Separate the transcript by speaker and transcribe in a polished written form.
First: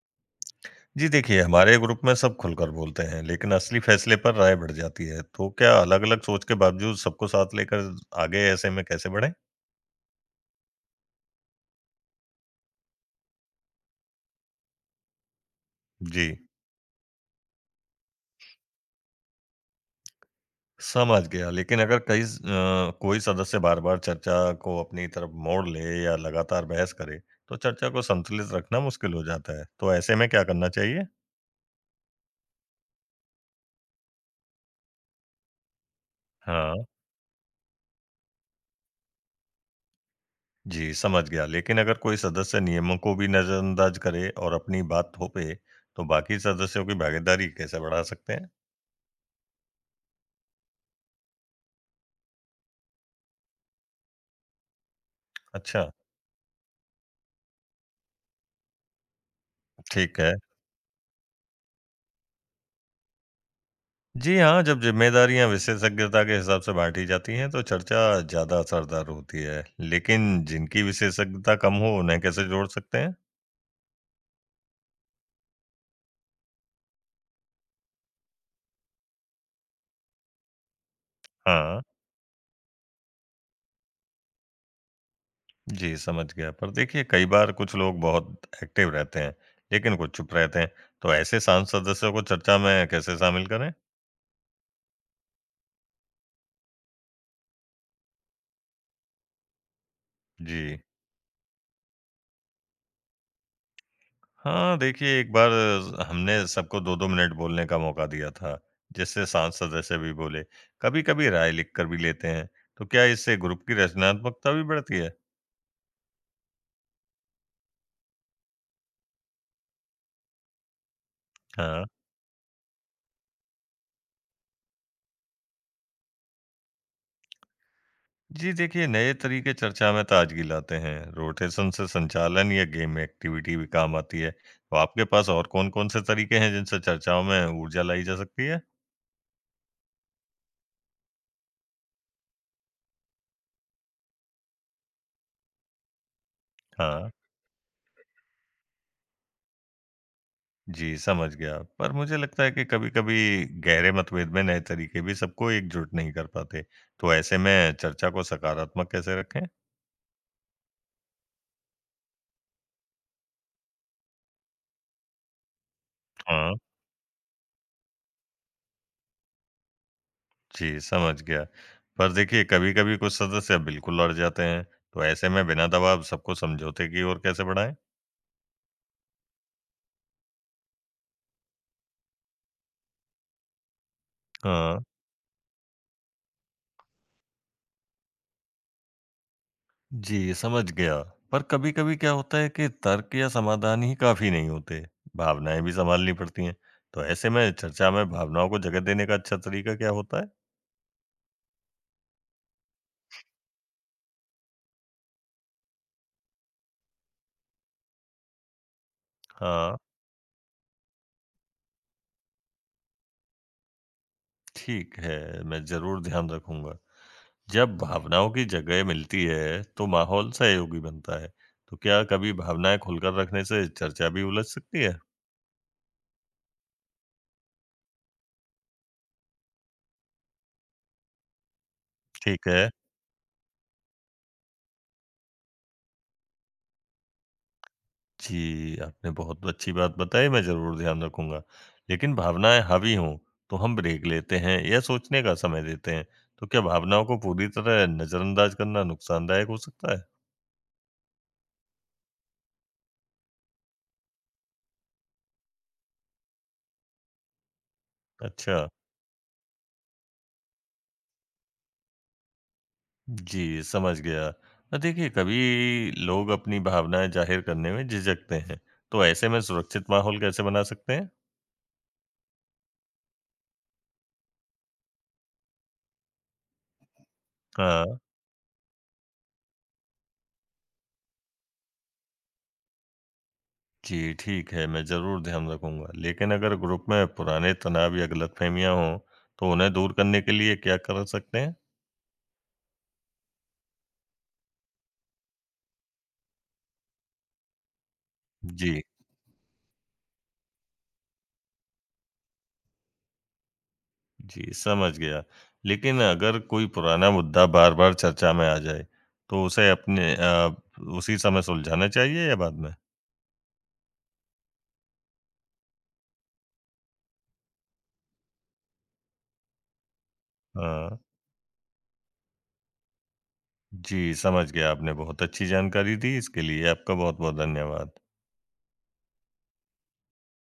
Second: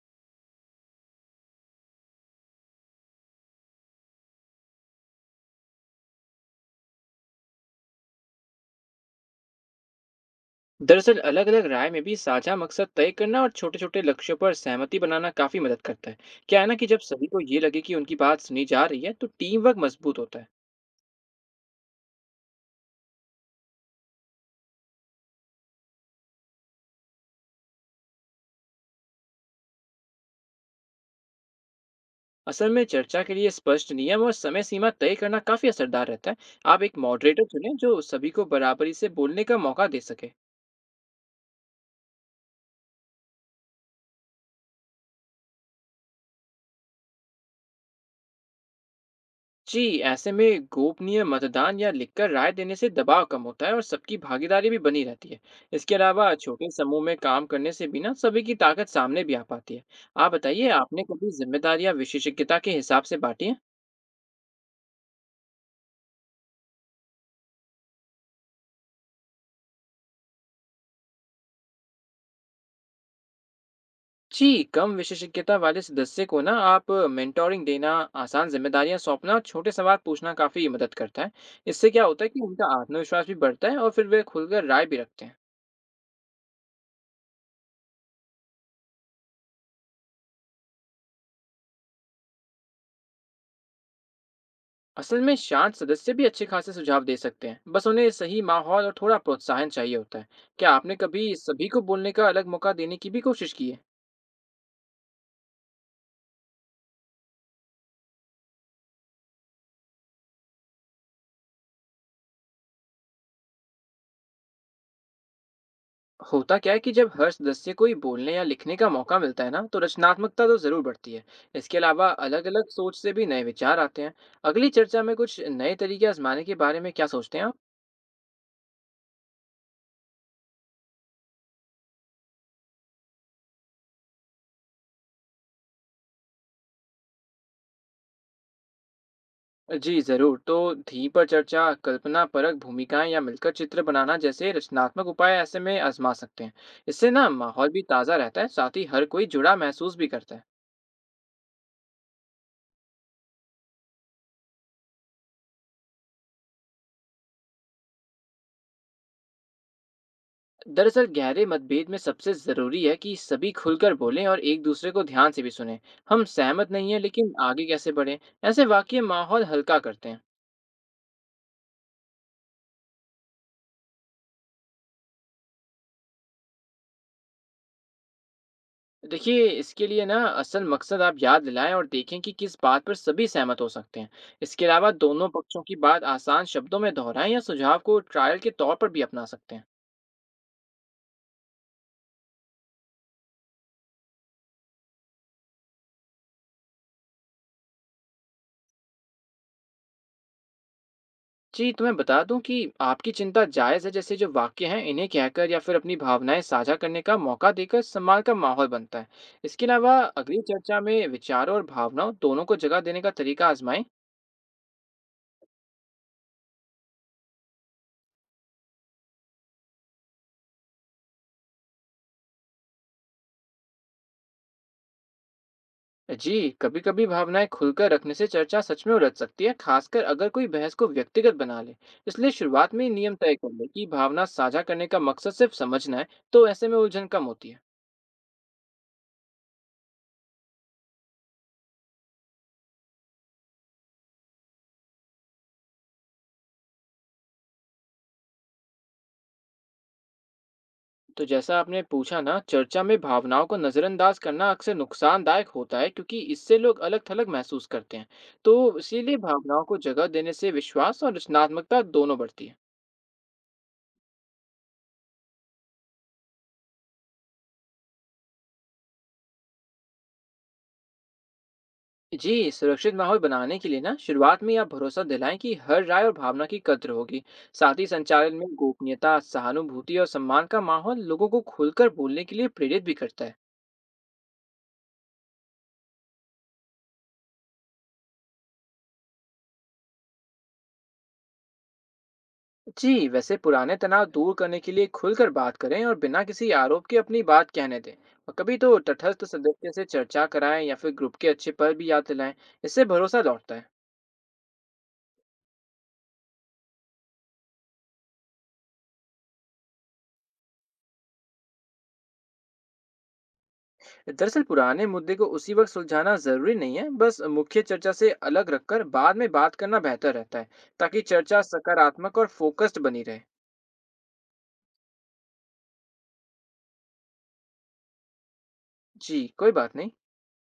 Speaker 1: जी देखिए, हमारे ग्रुप में सब खुलकर बोलते हैं, लेकिन असली फैसले पर राय बढ़ जाती है। तो क्या अलग-अलग सोच के बावजूद सबको साथ लेकर आगे ऐसे में कैसे बढ़ें?
Speaker 2: दरअसल अलग अलग राय में भी साझा मकसद तय करना और छोटे छोटे लक्ष्यों पर सहमति बनाना काफी मदद करता है।
Speaker 1: जी,
Speaker 2: क्या है ना कि जब सभी को ये लगे कि उनकी बात सुनी जा रही है तो टीम वर्क मजबूत होता है।
Speaker 1: समझ गया। लेकिन अगर कोई सदस्य बार-बार चर्चा को अपनी तरफ मोड़ ले या लगातार बहस करे, तो चर्चा को संतुलित रखना मुश्किल हो जाता है। तो ऐसे में क्या करना चाहिए?
Speaker 2: असल में चर्चा के लिए स्पष्ट नियम और समय सीमा तय करना काफी असरदार रहता है।
Speaker 1: हाँ,
Speaker 2: आप एक मॉडरेटर चुनें जो सभी को बराबरी से बोलने का मौका दे सके।
Speaker 1: जी समझ गया। लेकिन अगर कोई सदस्य नियमों को भी नज़रअंदाज करे और अपनी बात थोपे, तो बाकी सदस्यों की भागीदारी कैसे बढ़ा सकते हैं?
Speaker 2: जी ऐसे में गोपनीय मतदान या लिखकर राय देने से दबाव कम होता है और सबकी भागीदारी भी बनी रहती है।
Speaker 1: अच्छा,
Speaker 2: इसके अलावा छोटे समूह में काम करने से भी ना सभी की ताकत सामने भी आ पाती है।
Speaker 1: ठीक है।
Speaker 2: आप बताइए आपने कभी जिम्मेदारी या विशेषज्ञता के हिसाब से बांटी है।
Speaker 1: जी हाँ, जब ज़िम्मेदारियाँ विशेषज्ञता के हिसाब से बाँटी जाती हैं, तो चर्चा ज़्यादा असरदार होती है। लेकिन जिनकी विशेषज्ञता कम हो, उन्हें कैसे जोड़ सकते हैं?
Speaker 2: जी कम विशेषज्ञता वाले सदस्य को ना आप मेंटोरिंग देना, आसान जिम्मेदारियां सौंपना और छोटे सवाल पूछना काफी मदद करता है।
Speaker 1: हाँ,
Speaker 2: इससे क्या होता है कि उनका आत्मविश्वास भी बढ़ता है और फिर वे खुलकर राय भी रखते हैं।
Speaker 1: जी समझ गया। पर देखिए, कई बार कुछ लोग बहुत एक्टिव रहते हैं, लेकिन कुछ चुप रहते हैं। तो ऐसे शांत सदस्यों को चर्चा में कैसे शामिल करें?
Speaker 2: असल में शांत सदस्य भी अच्छे खासे सुझाव दे सकते हैं, बस उन्हें सही माहौल और थोड़ा प्रोत्साहन चाहिए होता है। क्या
Speaker 1: जी।
Speaker 2: आपने कभी सभी को बोलने का अलग मौका देने की भी कोशिश की है?
Speaker 1: हाँ, देखिए एक बार हमने सबको 2-2 मिनट बोलने का मौका दिया था, जिससे शांत सदस्य भी बोले। कभी-कभी राय लिख कर भी लेते हैं। तो क्या इससे ग्रुप की रचनात्मकता भी बढ़ती है?
Speaker 2: होता क्या है कि जब हर सदस्य को ही बोलने या लिखने का मौका मिलता है ना तो रचनात्मकता तो जरूर बढ़ती है। इसके
Speaker 1: हाँ।
Speaker 2: अलावा अलग अलग सोच से भी नए विचार आते हैं। अगली चर्चा में कुछ नए तरीके आजमाने के बारे में क्या सोचते हैं आप?
Speaker 1: जी देखिए, नए तरीके चर्चा में ताजगी लाते हैं। रोटेशन से संचालन या गेम एक्टिविटी भी काम आती है। तो आपके पास और कौन-कौन से तरीके हैं जिनसे चर्चाओं में ऊर्जा लाई जा सकती है?
Speaker 2: जी जरूर तो थीम पर चर्चा, कल्पना परक भूमिकाएं या मिलकर चित्र बनाना जैसे रचनात्मक उपाय ऐसे में आजमा सकते हैं।
Speaker 1: हाँ,
Speaker 2: इससे ना माहौल भी ताज़ा रहता है, साथ ही हर कोई जुड़ा महसूस भी करता है।
Speaker 1: जी समझ गया। पर मुझे लगता है कि कभी-कभी गहरे मतभेद में नए तरीके भी सबको एकजुट नहीं कर पाते। तो ऐसे में चर्चा को सकारात्मक कैसे रखें?
Speaker 2: दरअसल गहरे मतभेद में सबसे ज़रूरी है कि सभी खुलकर बोलें और एक दूसरे को ध्यान से भी सुनें। हम
Speaker 1: हाँ,
Speaker 2: सहमत नहीं हैं लेकिन आगे कैसे बढ़ें, ऐसे वाक्य माहौल हल्का करते हैं।
Speaker 1: जी समझ गया। पर देखिए कभी-कभी कुछ सदस्य बिल्कुल अड़ जाते हैं। तो ऐसे में बिना दबाव सबको समझौते की ओर कैसे बढ़ाएँ?
Speaker 2: देखिए इसके लिए ना असल मकसद आप याद दिलाएं और देखें कि किस बात पर सभी सहमत हो सकते हैं। इसके
Speaker 1: हाँ।
Speaker 2: अलावा दोनों पक्षों की बात आसान शब्दों में दोहराएं या सुझाव को ट्रायल के तौर पर भी अपना सकते हैं।
Speaker 1: जी, समझ गया। पर कभी-कभी क्या होता है कि तर्क या समाधान ही काफ़ी नहीं होते, भावनाएँ भी सँभालनी पड़ती हैं। तो ऐसे में चर्चा में भावनाओं को जगह देने का अच्छा तरीका क्या होता है?
Speaker 2: जी तो मैं बता दूं कि आपकी चिंता जायज़ है जैसे जो वाक्य हैं इन्हें कहकर या फिर अपनी भावनाएं साझा करने का मौका देकर सम्मान का माहौल बनता है। इसके
Speaker 1: हाँ,
Speaker 2: अलावा अगली चर्चा में विचारों और भावनाओं दोनों को जगह देने का तरीका आजमाएं।
Speaker 1: ठीक है, मैं ज़रूर ध्यान रखूँगा। जब भावनाओं की जगह मिलती है, तो माहौल सहयोगी बनता है। तो क्या कभी भावनाएँ खुलकर रखने से चर्चा भी उलझ सकती है?
Speaker 2: जी कभी-कभी भावनाएं खुलकर रखने से चर्चा सच में उलझ सकती है, खासकर अगर कोई बहस को व्यक्तिगत बना ले। इसलिए
Speaker 1: ठीक है।
Speaker 2: शुरुआत में ही नियम तय कर ले कि भावना साझा करने का मकसद सिर्फ समझना है। तो ऐसे में उलझन कम होती है।
Speaker 1: जी, आपने बहुत अच्छी बात बताई, मैं ज़रूर ध्यान रखूँगा। लेकिन भावनाएँ हावी हों, तो हम ब्रेक लेते हैं या सोचने का समय देते हैं, तो क्या भावनाओं को पूरी तरह नज़रअंदाज करना नुकसानदायक हो सकता है?
Speaker 2: तो जैसा आपने पूछा ना, चर्चा में भावनाओं को नज़रअंदाज करना अक्सर नुकसानदायक होता है क्योंकि इससे लोग अलग थलग महसूस करते हैं।
Speaker 1: अच्छा,
Speaker 2: तो इसीलिए भावनाओं को जगह देने से विश्वास और रचनात्मकता दोनों बढ़ती है।
Speaker 1: जी, समझ गया। देखिए, कभी लोग अपनी भावनाएँ ज़ाहिर करने में झिझकते हैं, तो ऐसे में सुरक्षित माहौल कैसे बना सकते हैं?
Speaker 2: जी सुरक्षित माहौल बनाने के लिए ना शुरुआत में ही आप भरोसा दिलाएं कि हर राय और भावना की कद्र होगी। साथ ही
Speaker 1: हाँ,
Speaker 2: संचालन में गोपनीयता, सहानुभूति और सम्मान का माहौल लोगों को खुलकर बोलने के लिए प्रेरित भी करता है।
Speaker 1: जी, ठीक है, मैं ज़रूर ध्यान रखूँगा। लेकिन अगर ग्रुप में पुराने तनाव या गलतफ़हमियाँ हों, तो उन्हें दूर करने के लिए क्या कर सकते हैं?
Speaker 2: जी वैसे पुराने तनाव दूर करने के लिए खुलकर बात करें और बिना किसी आरोप के अपनी बात कहने दें। और कभी तो
Speaker 1: जी,
Speaker 2: तटस्थ सदस्य से चर्चा कराएं या फिर ग्रुप के अच्छे पल भी याद दिलाएं। इससे भरोसा लौटता है।
Speaker 1: जी, समझ गया। लेकिन अगर कोई पुराना मुद्दा बार-बार चर्चा में आ जाए, तो उसे उसी समय सुलझाना चाहिए या बाद में?
Speaker 2: दरअसल पुराने मुद्दे को उसी वक्त सुलझाना जरूरी नहीं है, बस मुख्य चर्चा से अलग रखकर बाद में बात करना बेहतर रहता है,
Speaker 1: हाँ,
Speaker 2: ताकि चर्चा सकारात्मक और फोकस्ड बनी रहे।
Speaker 1: जी, समझ गया। आपने बहुत अच्छी जानकारी दी, इसके लिए आपका बहुत-बहुत धन्यवाद।
Speaker 2: जी कोई बात नहीं।